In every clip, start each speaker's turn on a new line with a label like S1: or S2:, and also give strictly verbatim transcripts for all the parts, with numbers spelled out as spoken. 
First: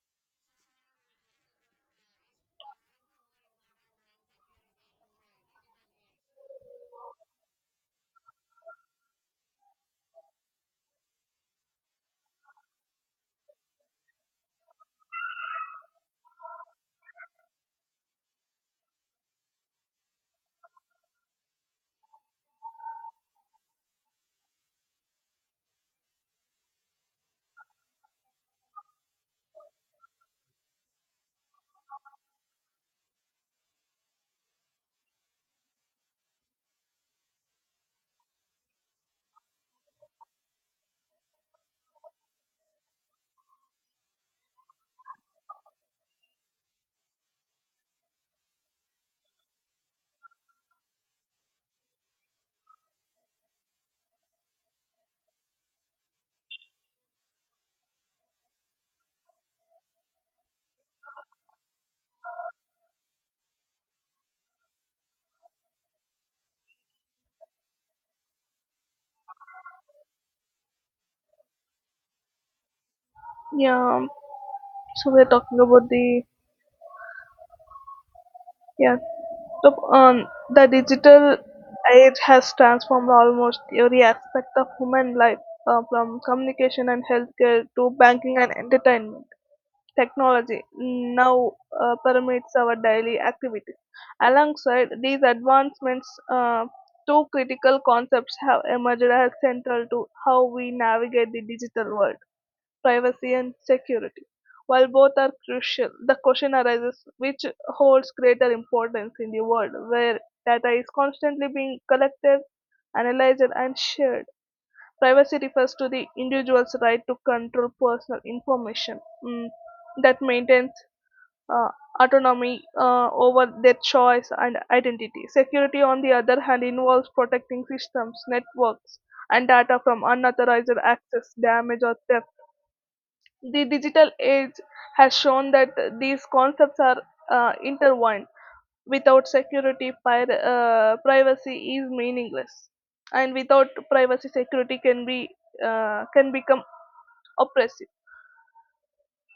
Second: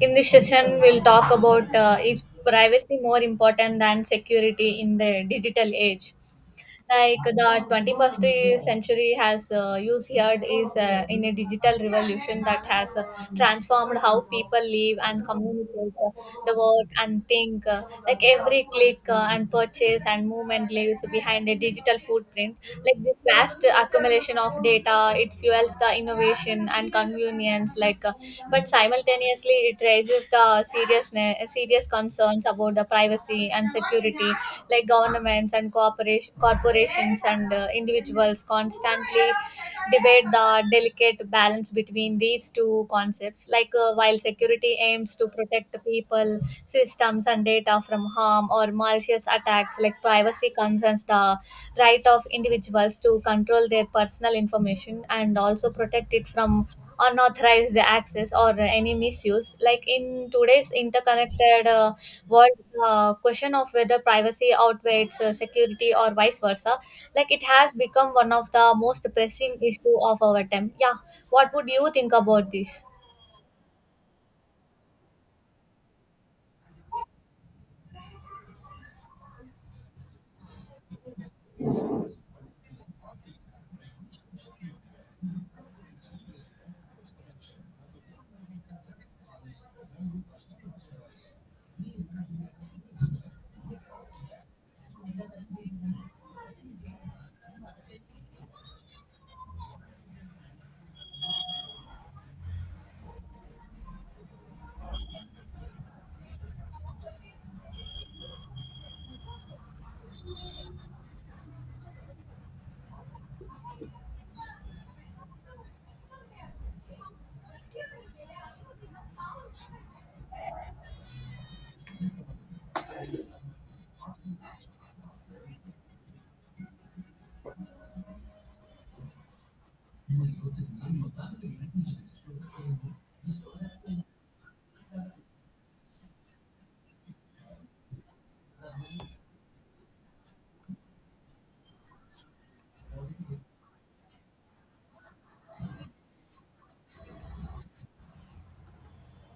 S1: In this session, we'll talk about, uh, is privacy more important than security in the digital age? Like the twenty-first century has uh, used here is uh, in a digital revolution that has uh, transformed how people live and communicate, uh, the work and think. Uh, like every click uh, and purchase and movement leaves behind a digital footprint. Like this vast accumulation of data, it fuels the innovation and convenience. Like uh, but cyber simultaneously it raises the seriousness serious concerns about the privacy and security, like governments and corporation, corporations and uh, individuals constantly debate the delicate balance between these two concepts, like uh, while security aims to protect people, systems and data from harm or malicious attacks, like privacy concerns the right of individuals to control their personal information and also protect it from unauthorized access or any misuse. Like in today's interconnected uh, world, uh, question of whether privacy outweighs uh, security or vice versa, like it has become one of the most pressing issue of our time. Yeah, what would you think about this?
S2: Yeah, so we're talking about the yeah, the um, the digital age has transformed almost every aspect of human life, uh, from communication and healthcare to banking and entertainment. Technology now uh, permeates our daily activities. Alongside these advancements, uh, two critical concepts have emerged as central to how we navigate the digital world: privacy and security. While both are crucial, the question arises which holds greater importance in the world where data is constantly being collected, analyzed, and shared. Privacy refers to the individual's right to control personal information mm, that maintains uh, autonomy uh, over their choice and identity. Security, on the other hand, involves protecting systems, networks, and data from unauthorized access, damage, or theft. The digital age has shown that these concepts are uh, intertwined. Without security, pir- uh, privacy is meaningless, and without privacy, security can be uh, can become oppressive.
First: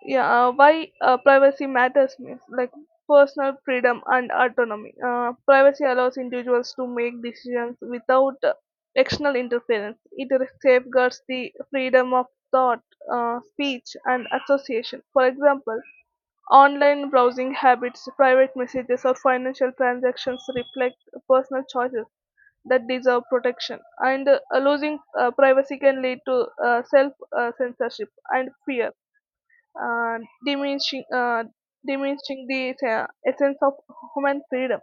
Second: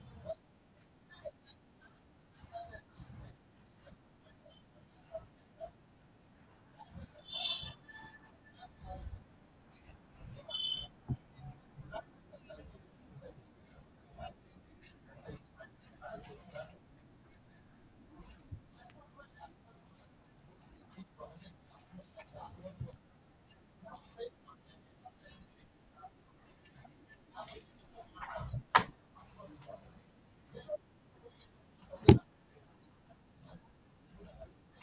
S2: Yeah, uh, why uh, privacy matters means, like, personal freedom and autonomy. Uh, privacy allows individuals to make decisions without uh, external interference. It safeguards the freedom of thought, uh, speech, and association. For example, online browsing habits, private messages, or financial transactions reflect personal choices that deserve protection. And uh, losing uh, privacy can lead to uh, self uh, censorship and fear, uh, diminishing, uh, diminishing the uh, essence of human freedom,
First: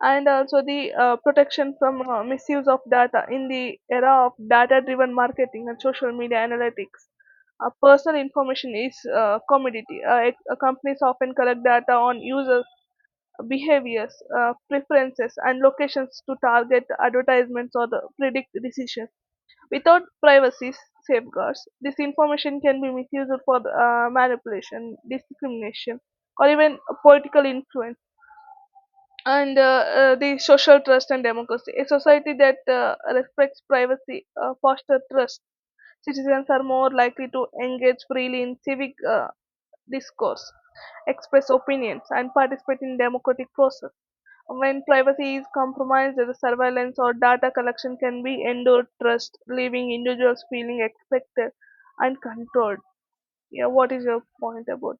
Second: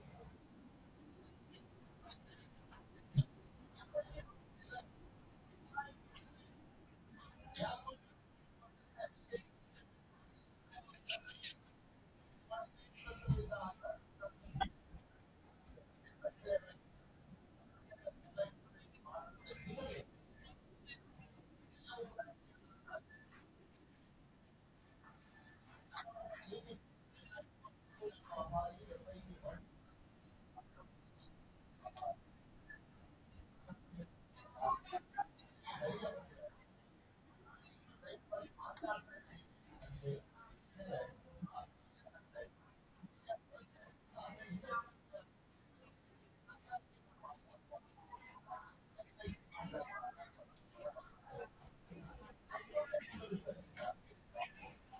S2: and also the uh, protection from uh, misuse of data in the era of data driven marketing and social media analytics. Uh, personal information is uh, commodity. Uh, ex- uh, companies often collect data on users' behaviors, uh, preferences, and locations to target advertisements or the predict decisions. Without privacy safeguards, this information can be misused for uh, manipulation, discrimination, or even political influence, and uh, uh, the social trust and democracy. A society that uh, respects privacy uh, fosters trust. Citizens are more likely to engage freely in civic uh, discourse, express opinions, and participate in democratic process. When privacy is compromised, the surveillance or data collection can be endured trust, leaving individuals feeling expected and controlled. Yeah, what is your point about?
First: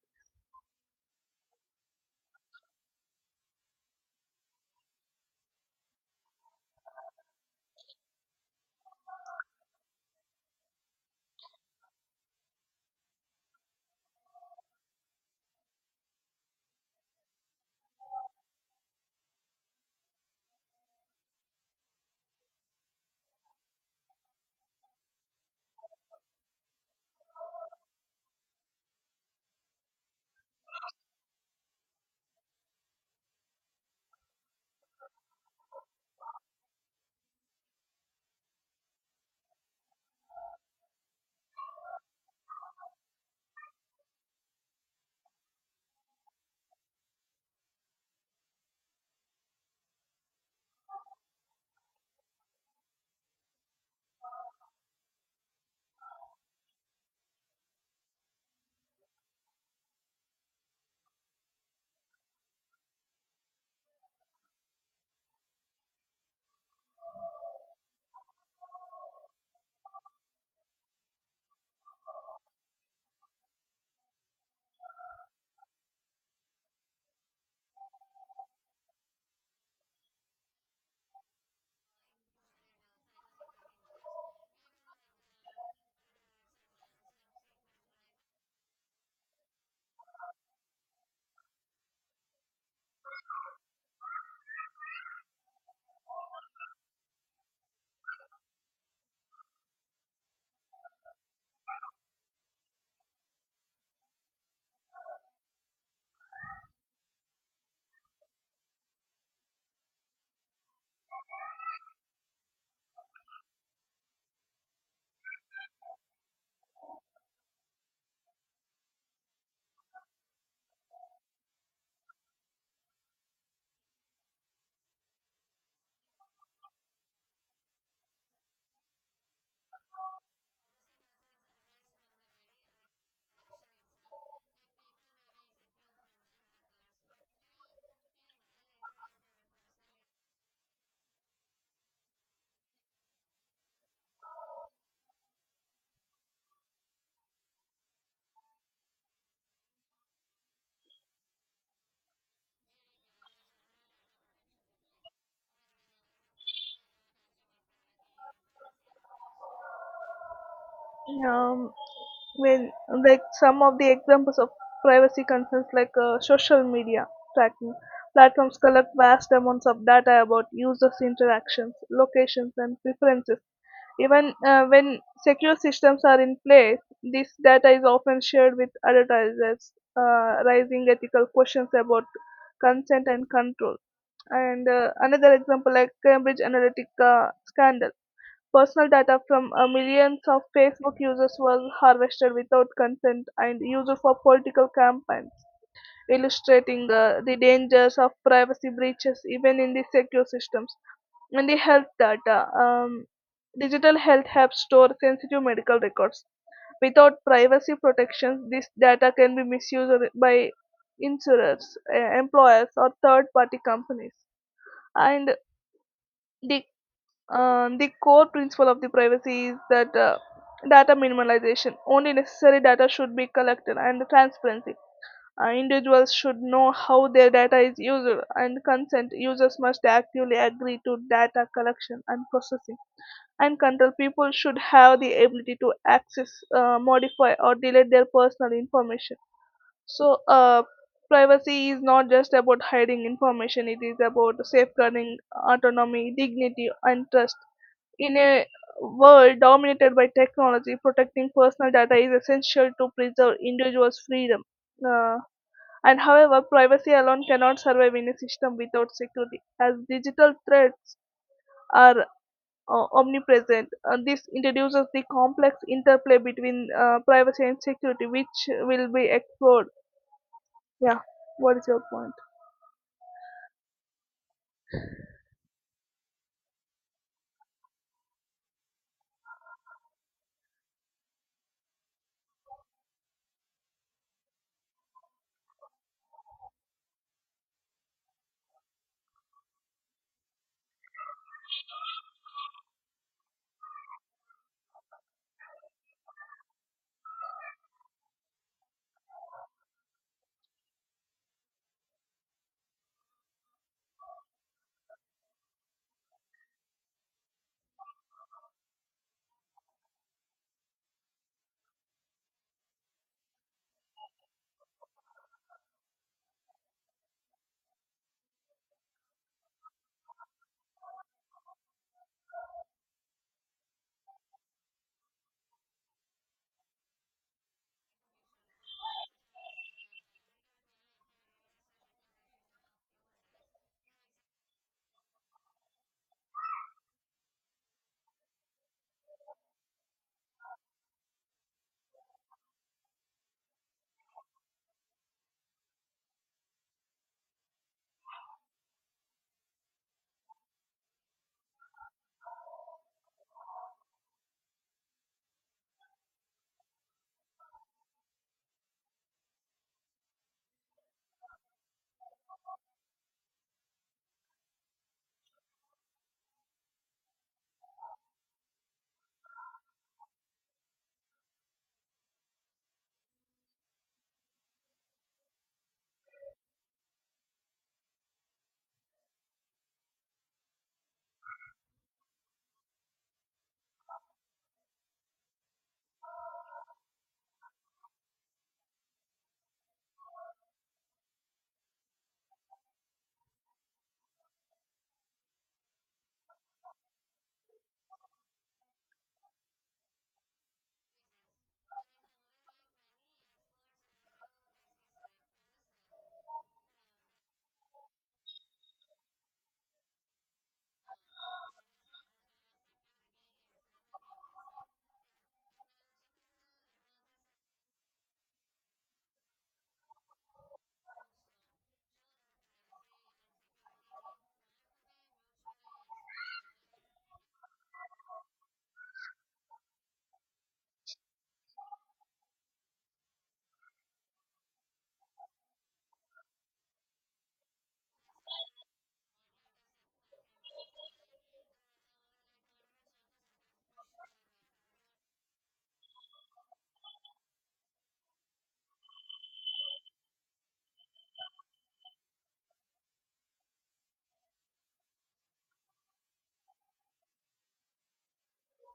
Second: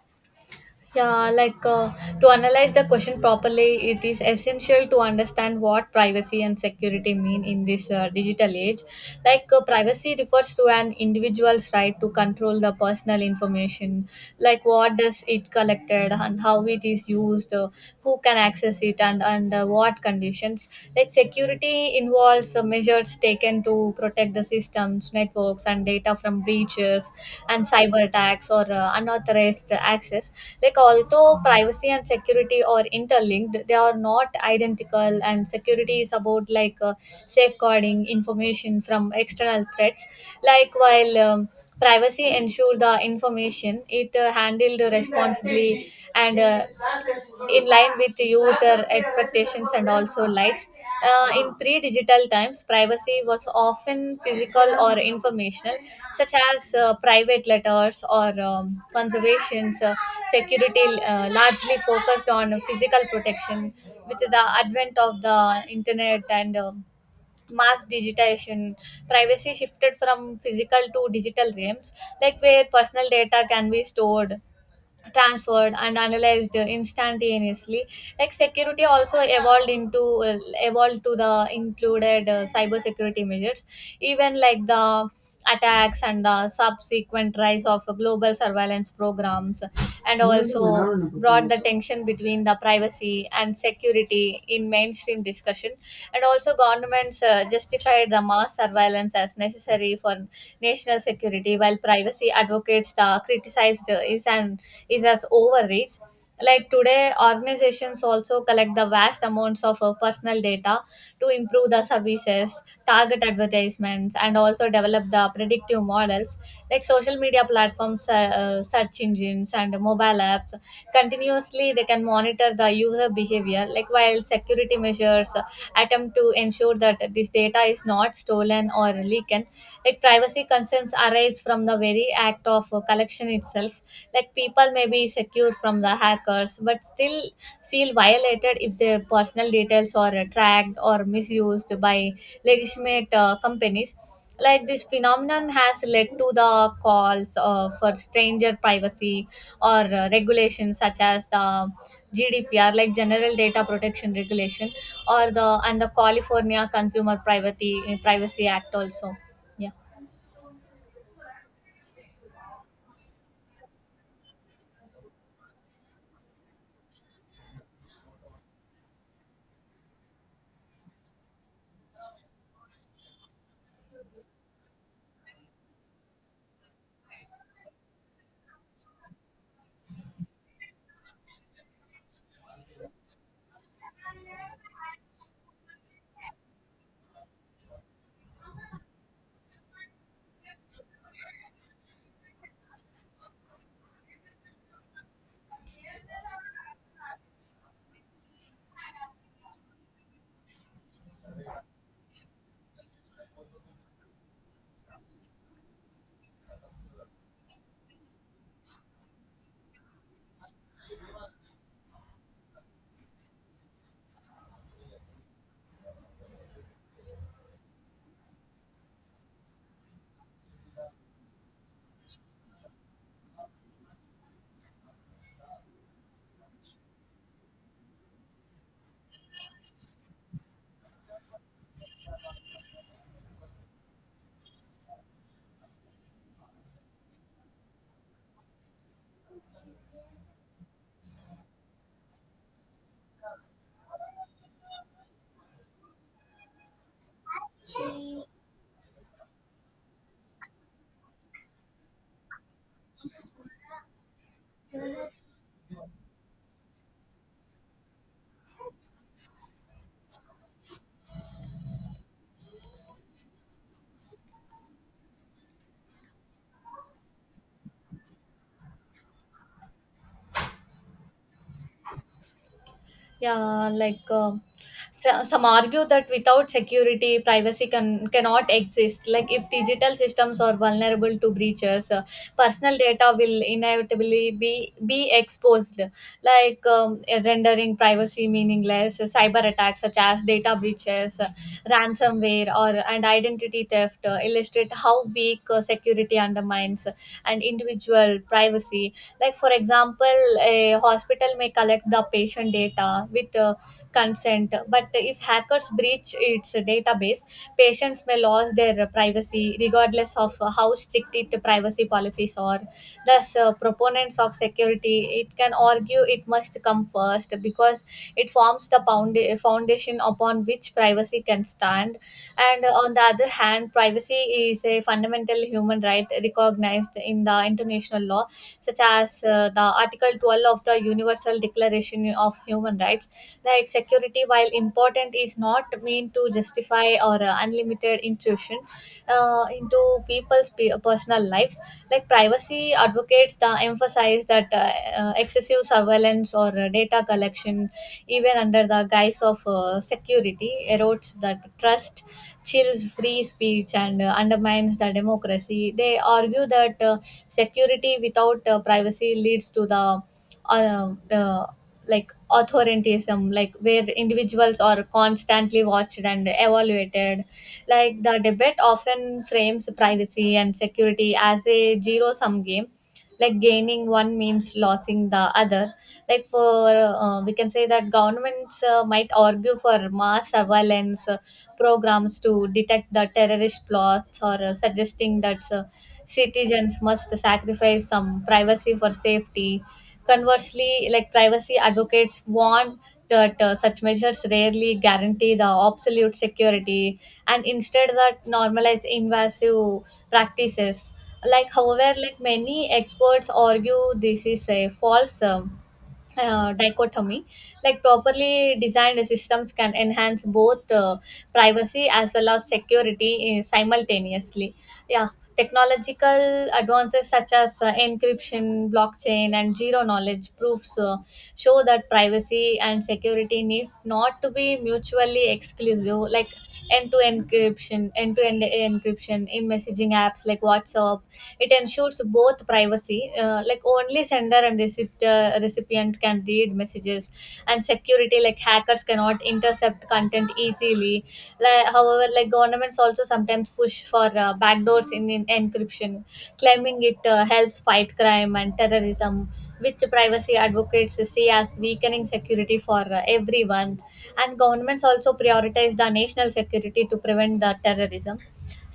S1: Yeah, like uh, to analyze the question properly, it is essential to understand what privacy and security mean in this uh, digital age. Like uh, privacy refers to an individual's right to control the personal information, like what does it collected and how it is used, uh, who can access it and under what conditions, like security involves uh, measures taken to protect the systems, networks and data from breaches and cyber attacks or uh, unauthorized access. Like although privacy and security are interlinked, they are not identical, and security is about like uh, safeguarding information from external threats, like while um, privacy ensure the information it uh, handled responsibly and uh, in line with user expectations and also likes. Uh, in pre digital times, privacy was often physical or informational, such as uh, private letters or um, conservations. Uh, security uh, largely focused on physical protection. With the advent of the internet and um mass digitization, privacy shifted from physical to digital realms, like where personal data can be stored, transferred and analyzed instantaneously. Like security also evolved into, uh, evolved to the included uh, cyber security measures, even like the attacks and the subsequent rise of global surveillance programs, and also brought the tension between the privacy and security in mainstream discussion. And also governments uh, justified the mass surveillance as necessary for national security, while privacy advocates the uh, criticized, uh, is an is as overreach. Like today, organizations also collect the vast amounts of uh, personal data to improve the services, target advertisements and also develop the predictive models. Like social media platforms, uh, uh, search engines and mobile apps continuously they can monitor the user behavior, like while security measures uh, attempt to ensure that this data is not stolen or leaked, like privacy concerns arise from from the very act of uh, collection itself. Like people may be secure from the hackers, but still feel violated if their personal details are uh, tracked or misused by legitimate uh, companies. Like this phenomenon has led to the calls uh, for stranger privacy or uh, regulations such as the G D P R, like General Data Protection Regulation, or the and the California Consumer Privacy Privacy Act also. Yeah.
S2: Um, When, like some of the examples of privacy concerns, like uh, social media tracking, platforms collect vast amounts of data about users' interactions, locations, and preferences. Even uh, when secure systems are in place, this data is often shared with advertisers, uh, raising ethical questions about consent and control. And uh, another example, like Cambridge Analytica scandal. Personal data from uh, millions of Facebook users was harvested without consent and used for political campaigns, illustrating uh, the dangers of privacy breaches even in the secure systems. And the health data. Um, digital health apps store sensitive medical records. Without privacy protections, this data can be misused by insurers, uh, employers, or third party companies. And the um, the core principle of the privacy is that uh, data minimalization. Only necessary data should be collected, and transparency. Uh, individuals should know how their data is used, and consent. Users must actively agree to data collection and processing. And control: people should have the ability to access, uh, modify, or delete their personal information. So, uh, privacy is not just about hiding information, it is about safeguarding autonomy, dignity, and trust. In a world dominated by technology, protecting personal data is essential to preserve individuals' freedom. Uh, and however, privacy alone cannot survive in a system without security. As digital threats are uh, omnipresent, uh, this introduces the complex interplay between uh, privacy and security, which will be explored. Yeah, what is your point?
S1: Yeah, like uh, so, some argue that without security, privacy can, cannot exist. Like if digital systems are vulnerable to breaches, uh, personal data will inevitably be, be exposed, like um, rendering privacy meaningless. Cyber attacks such as data breaches, uh, ransomware, or and identity theft uh, illustrate how weak uh, security undermines and individual privacy. Like for example, a hospital may collect the patient data with uh, consent. But if hackers breach its database, patients may lose their privacy, regardless of how strict it privacy policies are. Thus, uh, proponents of security it can argue it must come first because it forms the founda- foundation upon which privacy can stand. And uh, on the other hand, privacy is a fundamental human right recognized in the international law, such as uh, the Article twelve of the Universal Declaration of Human Rights. Like security, while important, is not meant to justify or uh, unlimited intrusion uh, into people's pe- personal lives. Like privacy advocates, the emphasize that uh, uh, excessive surveillance or uh, data collection, even under the guise of uh, security, erodes that trust, chills free speech and uh, undermines the democracy. They argue that uh, security without uh, privacy leads to the uh, uh, like authoritarianism, like where individuals are constantly watched and evaluated. Like the debate often frames privacy and security as a zero sum game, like gaining one means losing the other, like for uh, we can say that governments uh, might argue for mass surveillance uh, programs to detect the terrorist plots or uh, suggesting that uh, citizens must sacrifice some privacy for safety. Conversely, like privacy advocates warn that uh, such measures rarely guarantee the absolute security and instead that normalize invasive practices. Like, however, like many experts argue this is a false um, uh, dichotomy, like properly designed systems can enhance both uh, privacy as well as security uh, simultaneously, yeah. Technological advances such as uh, encryption, blockchain and zero knowledge proofs uh, show that privacy and security need not to be mutually exclusive, like end-to-end encryption end-to-end encryption in messaging apps like WhatsApp, it ensures both privacy, uh, like only sender and receipt, uh, recipient can read messages, and security, like hackers cannot intercept content easily. Like, however, like governments also sometimes push for uh, backdoors in, in encryption, claiming it uh, helps fight crime and terrorism, which privacy advocates see as weakening security for uh, everyone. And governments also prioritize the national security to prevent the terrorism,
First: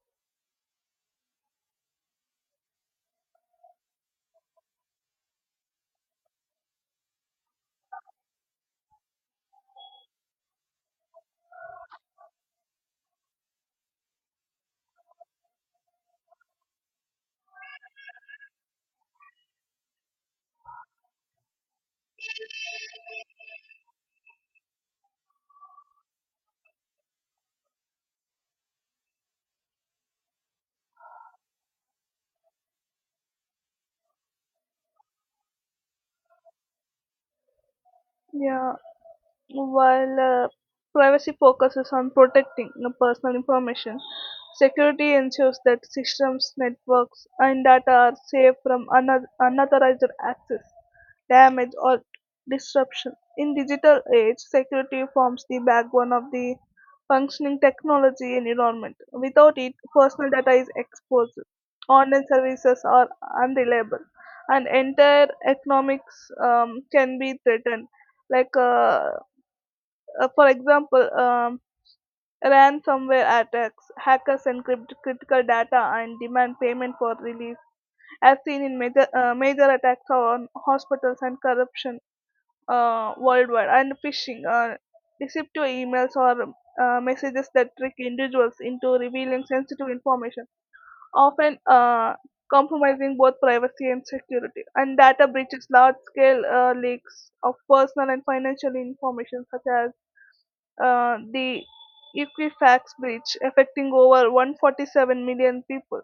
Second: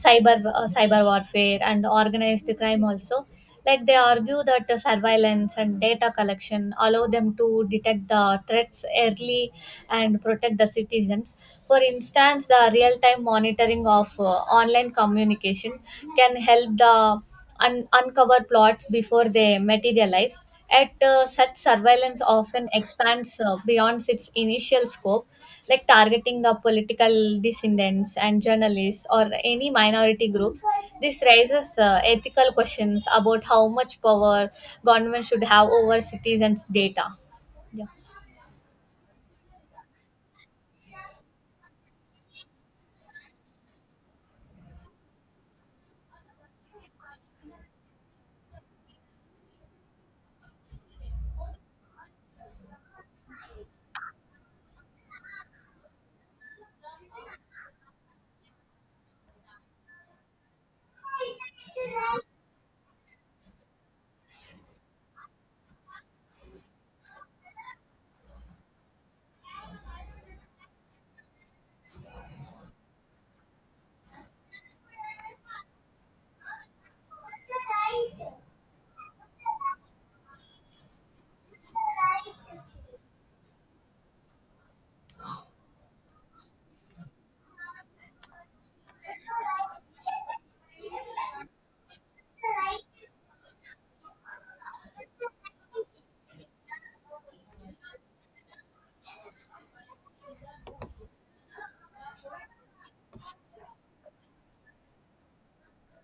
S1: cyber uh, cyber warfare and organized crime also, like they argue that the surveillance and data collection allow them to detect the threats early and protect the citizens. For instance, the real time monitoring of uh, online communication can help the un- uncover plots before they materialize at, uh, such surveillance often expands uh, beyond its initial scope, like targeting the political dissidents and journalists or any minority groups. This raises uh, ethical questions about how much power government should have over citizens' data. Yeah.
S2: Yeah. While uh, privacy focuses on protecting the personal information, security ensures that systems, networks, and data are safe from unauthorized unauthorized access, damage, or disruption. In digital age, security forms the backbone of the functioning technology environment. Without it, personal data is exposed, online services are unreliable, and entire economics um, can be threatened, like uh, uh, for example, um, ransomware attacks, hackers encrypt critical data and demand payment for release, as seen in major, uh, major attacks on hospitals and corruption uh, worldwide, and phishing, uh, deceptive emails or uh, messages that trick individuals into revealing sensitive information, often uh, compromising both privacy and security. And data breaches, large scale uh, leaks of personal and financial information, such as uh, the Equifax breach affecting over one hundred forty-seven million people.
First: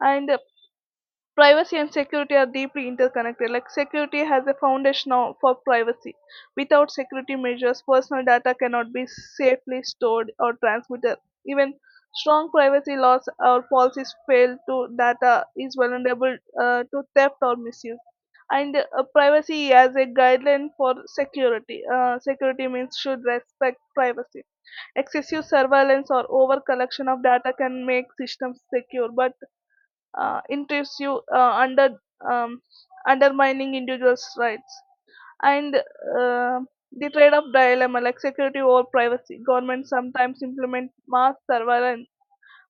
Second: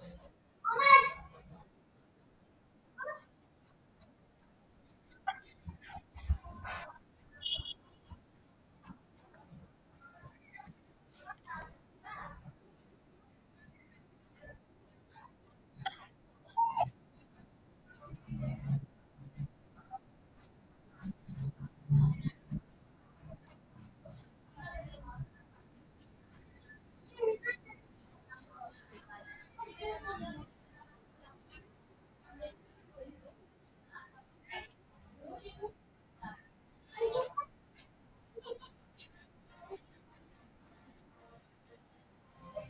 S2: And uh, privacy and security are deeply interconnected. Like security has a foundation now for privacy. Without security measures, personal data cannot be safely stored or transmitted. Even strong privacy laws or policies fail to data is vulnerable uh, to theft or misuse, and uh, privacy as a guideline for security. Uh, security means should respect privacy. Excessive surveillance or over collection of data can make systems secure but uh, intrusive, uh, under um, undermining individuals' rights, and uh, the trade-off dilemma, like security over privacy. Governments sometimes implement mass surveillance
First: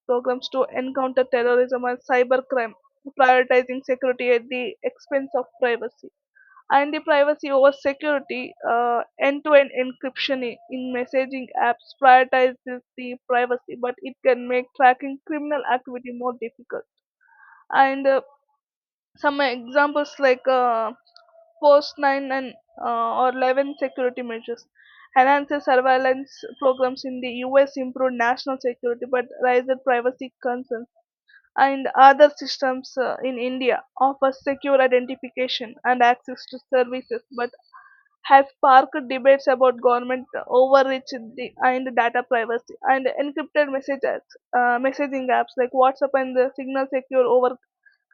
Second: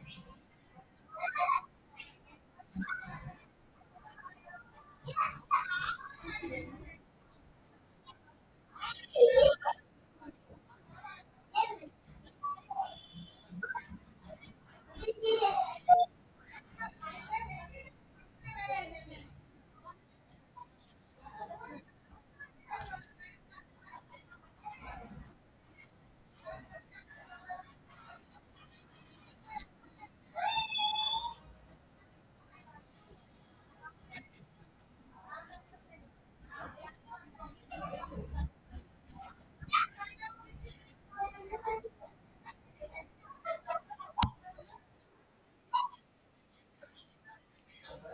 S2: programs to encounter terrorism and cybercrime, prioritizing security at the expense of privacy. And the privacy over security, uh, end-to-end encryption i- in messaging apps prioritizes the privacy, but it can make tracking criminal activity more difficult. And uh, some examples, like uh, post nine and uh, or eleven security measures. Enhanced surveillance programs in the U S improved national security but raised privacy concerns. And other systems uh, in India offer secure identification and access to services, but has sparked debates about government overreach the- and data privacy and encrypted message apps, uh, messaging apps like WhatsApp and the Signal secure over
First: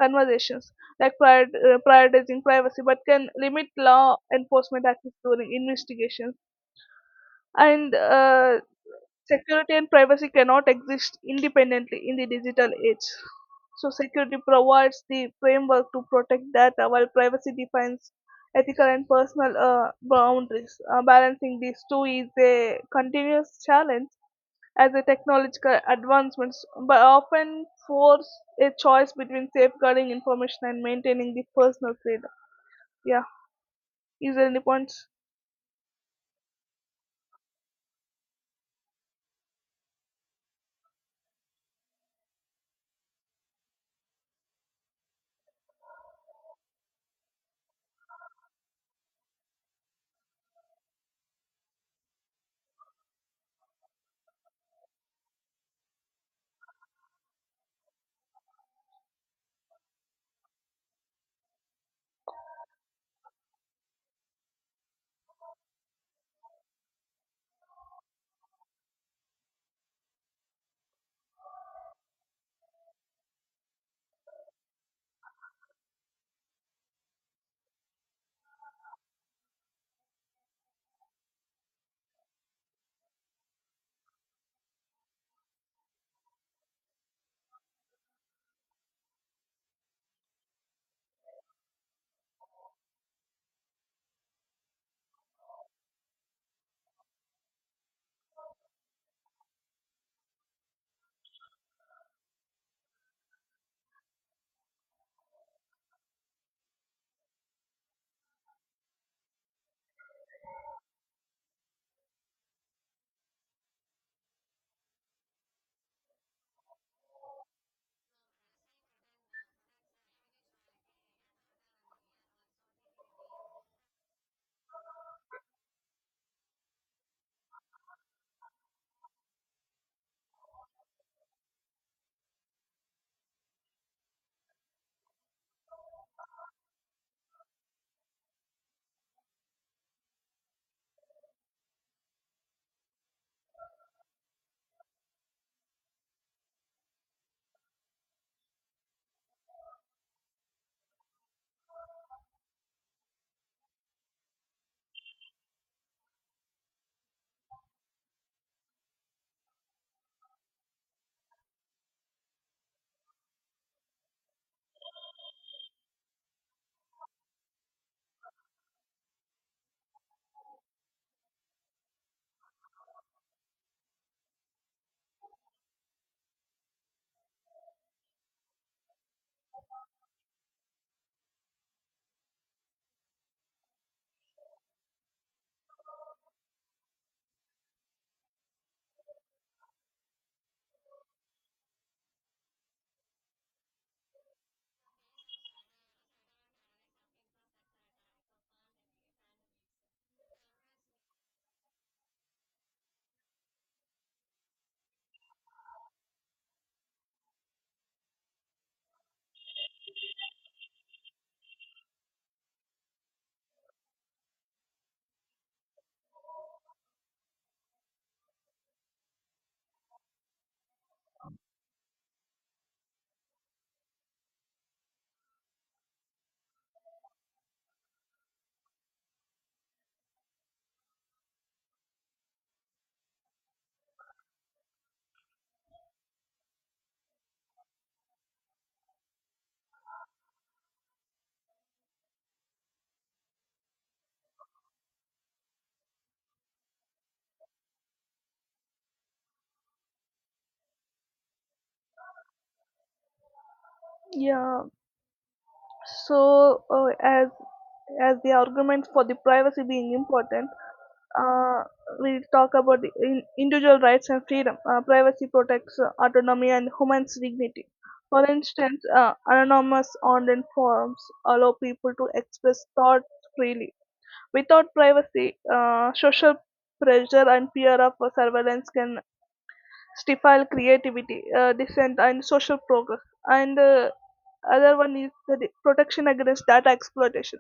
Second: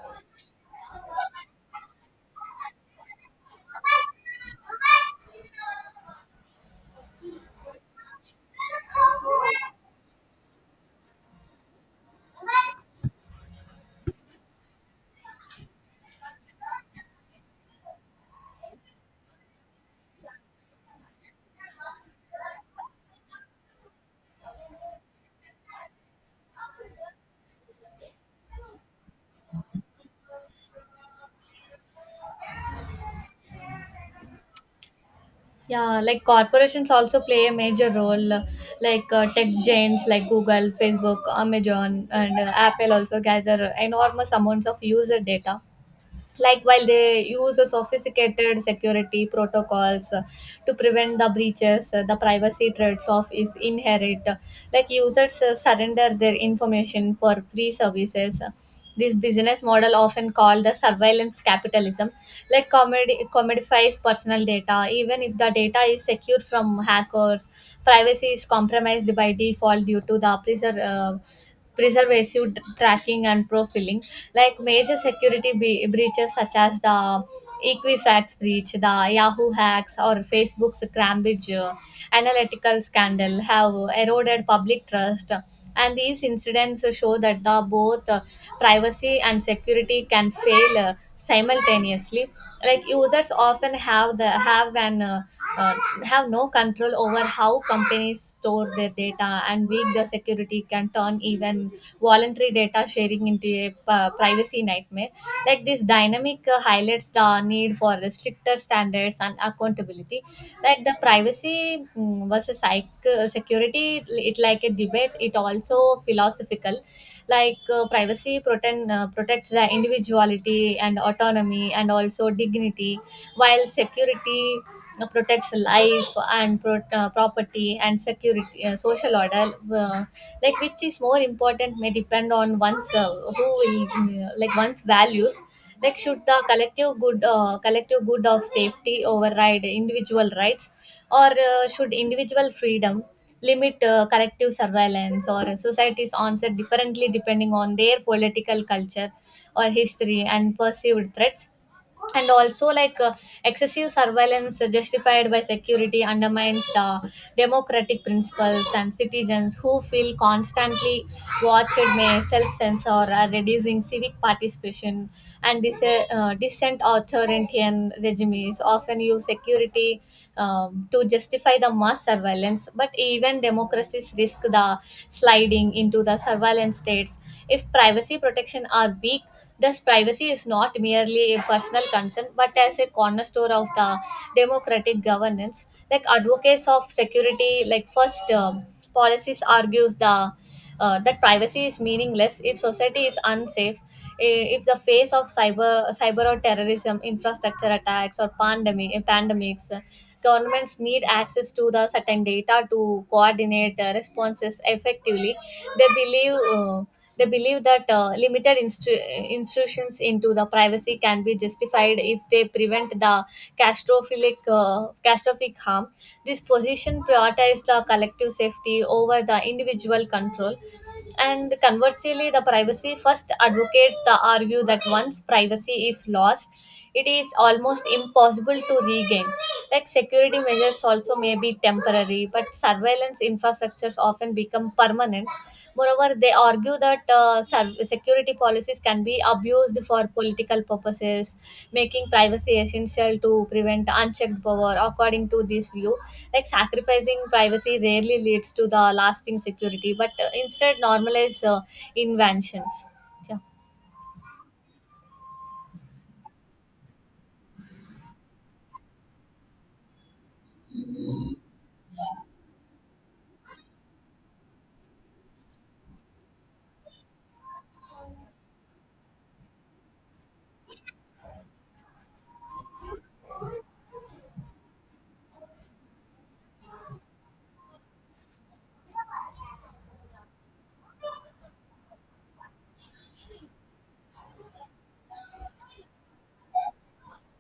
S2: conversations, like prior, uh, prioritizing privacy but can limit law enforcement access during investigations, and uh, security and privacy cannot exist independently in the digital age. So, security provides the framework to protect data, while privacy defines ethical and personal uh, boundaries. Uh, balancing these two is a continuous challenge as the technological advancements, but often force a choice between safeguarding information and maintaining the personal freedom. Yeah, is there any points?
S1: Yeah, like corporations also play a major role, uh, like uh, tech giants like Google, Facebook, Amazon, and uh, Apple also gather enormous amounts of user data, like while they use a sophisticated security protocols uh, to prevent the breaches, uh, the privacy threats of is inherent, like users uh, surrender their information for free services. This business model often called the surveillance capitalism, like comedy commodifies personal data. Even if the data is secure from hackers, privacy is compromised by default due to the preser- uh, preservative tracking and profiling. Like major security be- breaches such as the Equifax breach, the Yahoo hacks or Facebook's Cambridge uh, analytical scandal have eroded public trust, and these incidents show that the both uh, privacy and security can fail uh, simultaneously. Like users often have the have an uh, uh, have no control over how companies store their data, and weak the security can turn even voluntary data sharing into a p- privacy nightmare. Like this dynamic uh, highlights the need for stricter standards and accountability. Like the privacy, mm, versus psych- uh, security, it like a debate it also philosophical, like uh, privacy protect, uh, protects the individuality and autonomy and also dignity, while security uh, protects life and pro- uh, property and security, uh, social order, uh, like which is more important may depend on one's uh, who will uh, like one's values. Like should the collective good uh, collective good of safety override individual rights, or uh, should individual freedom limit uh, collective surveillance, or societies answer differently depending on their political culture or history and perceived threats. And also like uh, excessive surveillance justified by security undermines the democratic principles, and citizens who feel constantly watched may self-censor are reducing civic participation and dis- uh, dissent. Authoritarian regimes often use security um, to justify the mass surveillance, but even democracies risk the sliding into the surveillance states if privacy protection are weak. Thus, privacy is not merely a personal concern but as a cornerstone of the democratic governance. Like advocates of security, like first um, policies argues the uh, that privacy is meaningless if society is unsafe, I- if the face of cyber cyber or terrorism infrastructure attacks or pandemic pandemics, uh, governments need access to the certain data to coordinate uh, responses effectively. They believe uh, they believe that uh, limited instru- intrusions into the privacy can be justified if they prevent the catastrophic uh, catastrophic harm. This position prioritizes the collective safety over the individual control. And conversely, the privacy first advocates the argue that once privacy is lost, it is almost impossible to regain. Like security measures also may be temporary, but surveillance infrastructures often become permanent. Moreover, they argue that uh, serv- security policies can be abused for political purposes, making privacy essential to prevent unchecked power. According to this view, like sacrificing privacy rarely leads to the lasting security, but uh, instead normalize uh, inventions. Yeah.
S2: Yeah. So, uh, as as the argument for the privacy being important, uh, we talk about the in- individual rights and freedom. Uh, privacy protects uh, autonomy and human's dignity. For instance, uh, anonymous online forums allow people to express thoughts freely. Without privacy, uh, social pressure and fear of surveillance can stifle creativity, uh, dissent, and social progress. And uh, other one is the protection against data exploitation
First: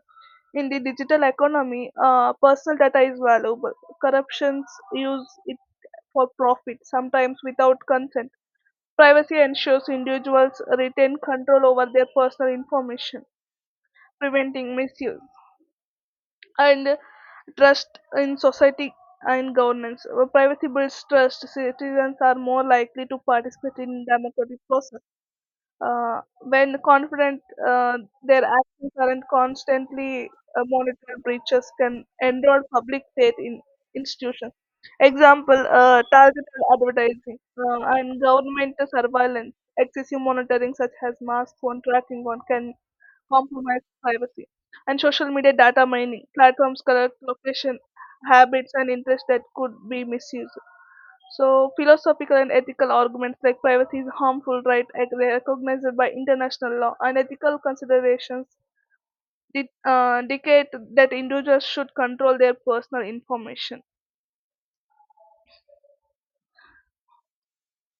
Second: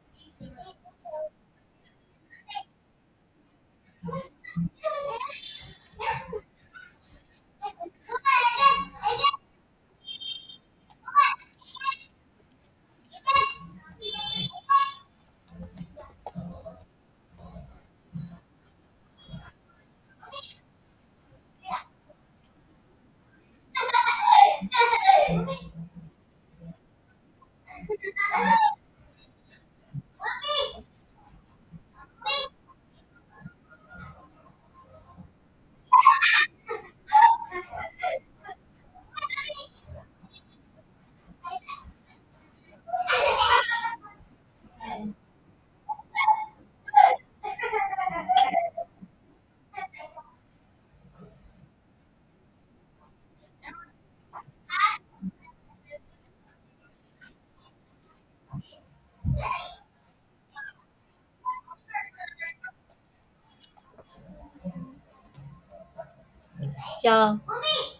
S2: in the digital economy. Uh, personal data is valuable. Corruptions use it for profit, sometimes without consent. Privacy ensures individuals retain control over their personal information, preventing misuse. And trust in society and governance. Uh, Privacy builds trust. Citizens are more likely to participate in democratic process uh, when confident uh, their actions aren't constantly uh, monitored. Breaches can erode public faith in institutions. Example: uh, targeted advertising uh, and government surveillance. Excessive monitoring such as mass phone tracking on can compromise privacy, and social media data mining platforms collect location, habits, and interests that could be misused. So, philosophical and ethical arguments, like privacy is harmful right, ec- recognized by international law, and ethical considerations di- uh, dictate that individuals should control their personal information.
S1: Yeah,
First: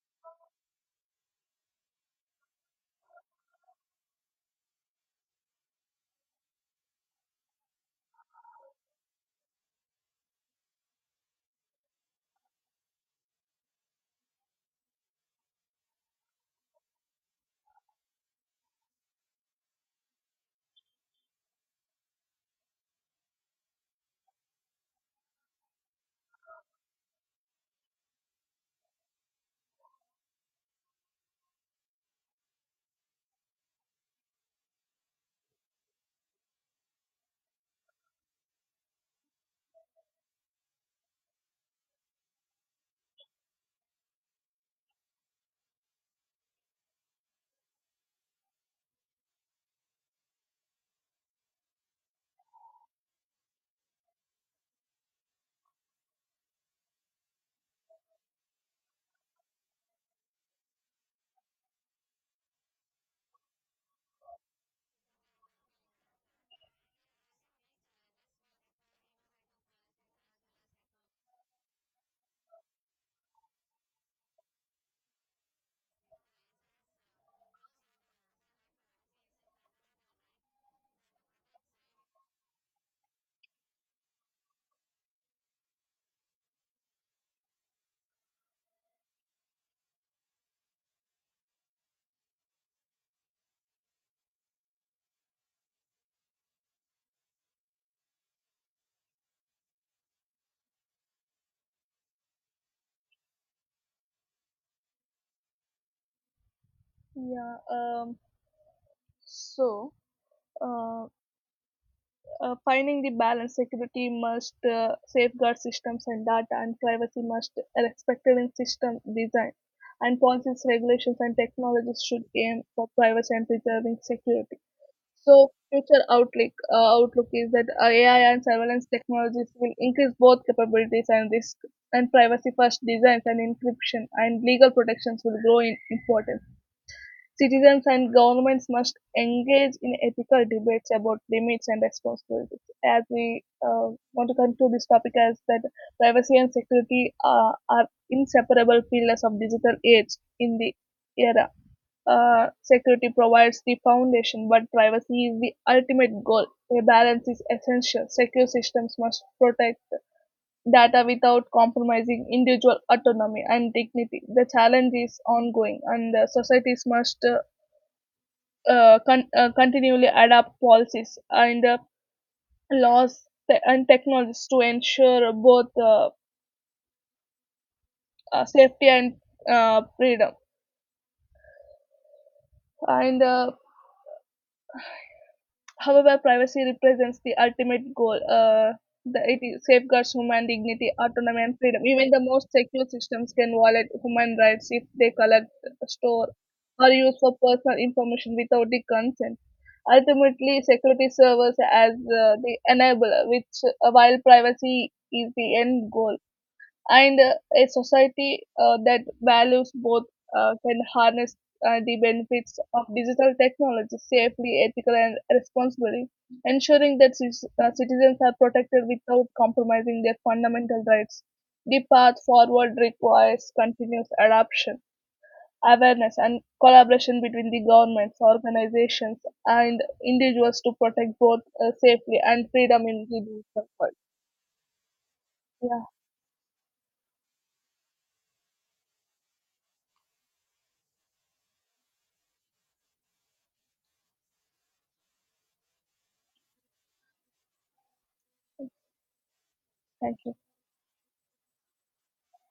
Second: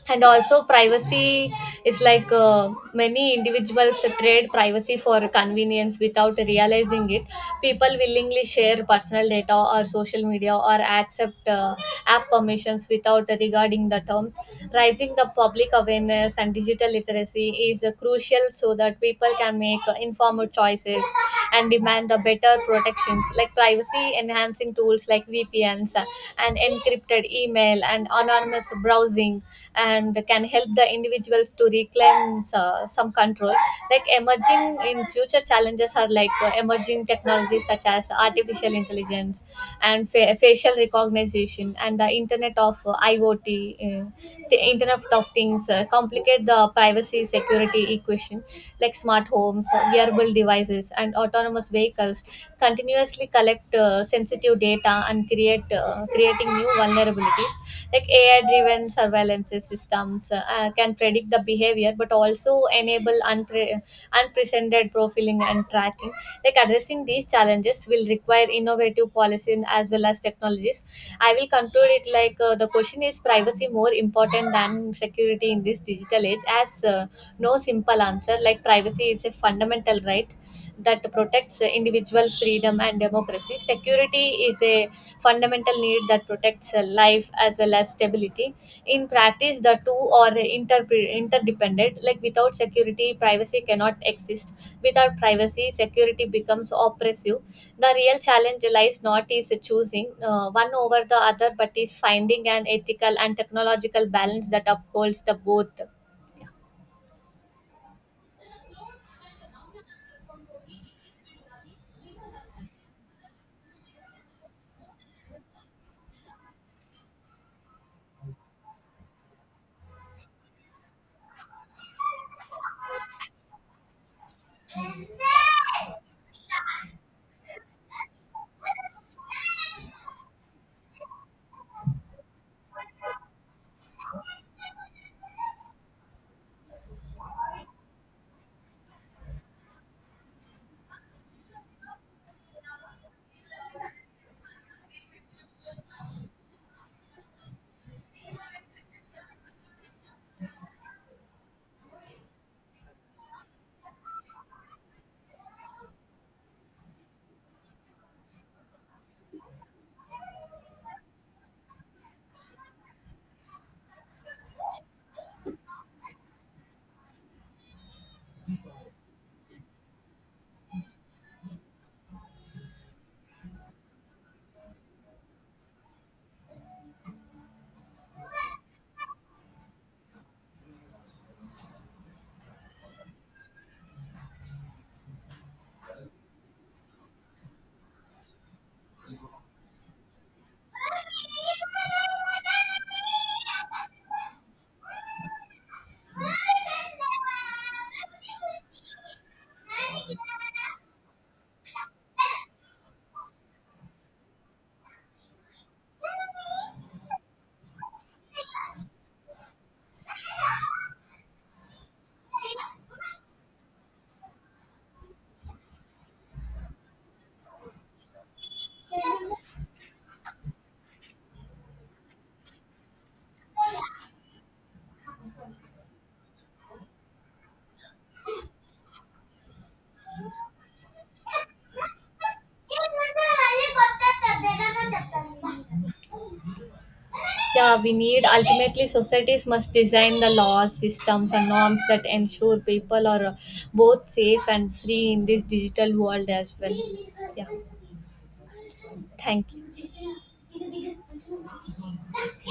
S1: and also privacy is like uh, many individuals trade privacy for convenience without realizing it. People willingly share personal data or social media or accept uh, app permissions without regarding the terms. Rising the public awareness and digital literacy is uh, crucial so that people can make uh, informed choices and demand the better protections, like privacy enhancing tools like V P Ns, uh, and encrypted email and anonymous browsing, and can help the individuals to reclaim uh, some control. Like emerging in future challenges are like uh, emerging technologies such as artificial intelligence and fa- facial recognition and the internet of uh, iot uh, the internet of things, uh, complicate the privacy security equation, like smart homes, uh, wearable devices, vehicles and autonomous vehicles continuously collect uh, sensitive data and create uh, creating new vulnerabilities. Like AI driven surveillance systems, uh, uh, can predict the behavior but also enable unpre- unprecedented profiling and tracking. Like addressing these challenges will require innovative policy as well as technologies. I will conclude it, like uh, the question is privacy more important than security in this digital age as, uh, no simple answer. Like privacy is a fundamental right that protects uh, individual freedom and democracy. Security is a fundamental need that protects uh, life as well as stability. In practice, the two are inter- interdependent. Like without security, privacy cannot exist. Without privacy, security becomes oppressive. The real challenge lies not is choosing uh, one over the other, but is finding an ethical and technological balance that upholds the both.
S2: Yeah. Um, so, uh, uh, Finding the balance, security must uh, safeguard systems and data, and privacy must be respected in system design. And policies, regulations, and technologies should aim for privacy and preserving security. So future outlook, uh, outlook is that uh, A I and surveillance technologies will increase both capabilities and risk, and privacy-first designs and encryption and legal protections will grow in importance. Citizens and governments must engage in ethical debates about limits and responsibilities. As we uh, want to conclude this topic, as that privacy and security uh, are inseparable pillars of digital age in the era, uh, security provides the foundation, but privacy is the ultimate goal. A balance is essential. Secure systems must protect data without compromising individual autonomy and dignity. The challenge is ongoing, and uh, societies must uh, uh, con- uh, continually adapt policies and uh, laws te- and technologies to ensure both uh, uh, safety and uh, freedom. And uh, However, privacy represents the ultimate goal. Uh, the, it is- safeguards human dignity, autonomy, and freedom. Even the most secure systems can violate human rights if they collect, store, or use for personal information without the consent. Ultimately, security serves as uh, the enabler, which uh, while privacy is the end goal, and uh, a society uh, that values both uh, can harness uh, the benefits of digital technology safely, ethically, and responsibly, ensuring that cis- uh, citizens are protected without compromising their fundamental rights. The path forward requires continuous adoption, awareness, and collaboration between the governments, organizations, and individuals to protect both uh, safely and freedom in the digital world. Yeah,
S1: Yeah, we need ultimately societies must design the laws, systems, and norms that ensure people are uh, both safe and free in this digital world as well. Yeah, thank
S2: thank you.
S1: you.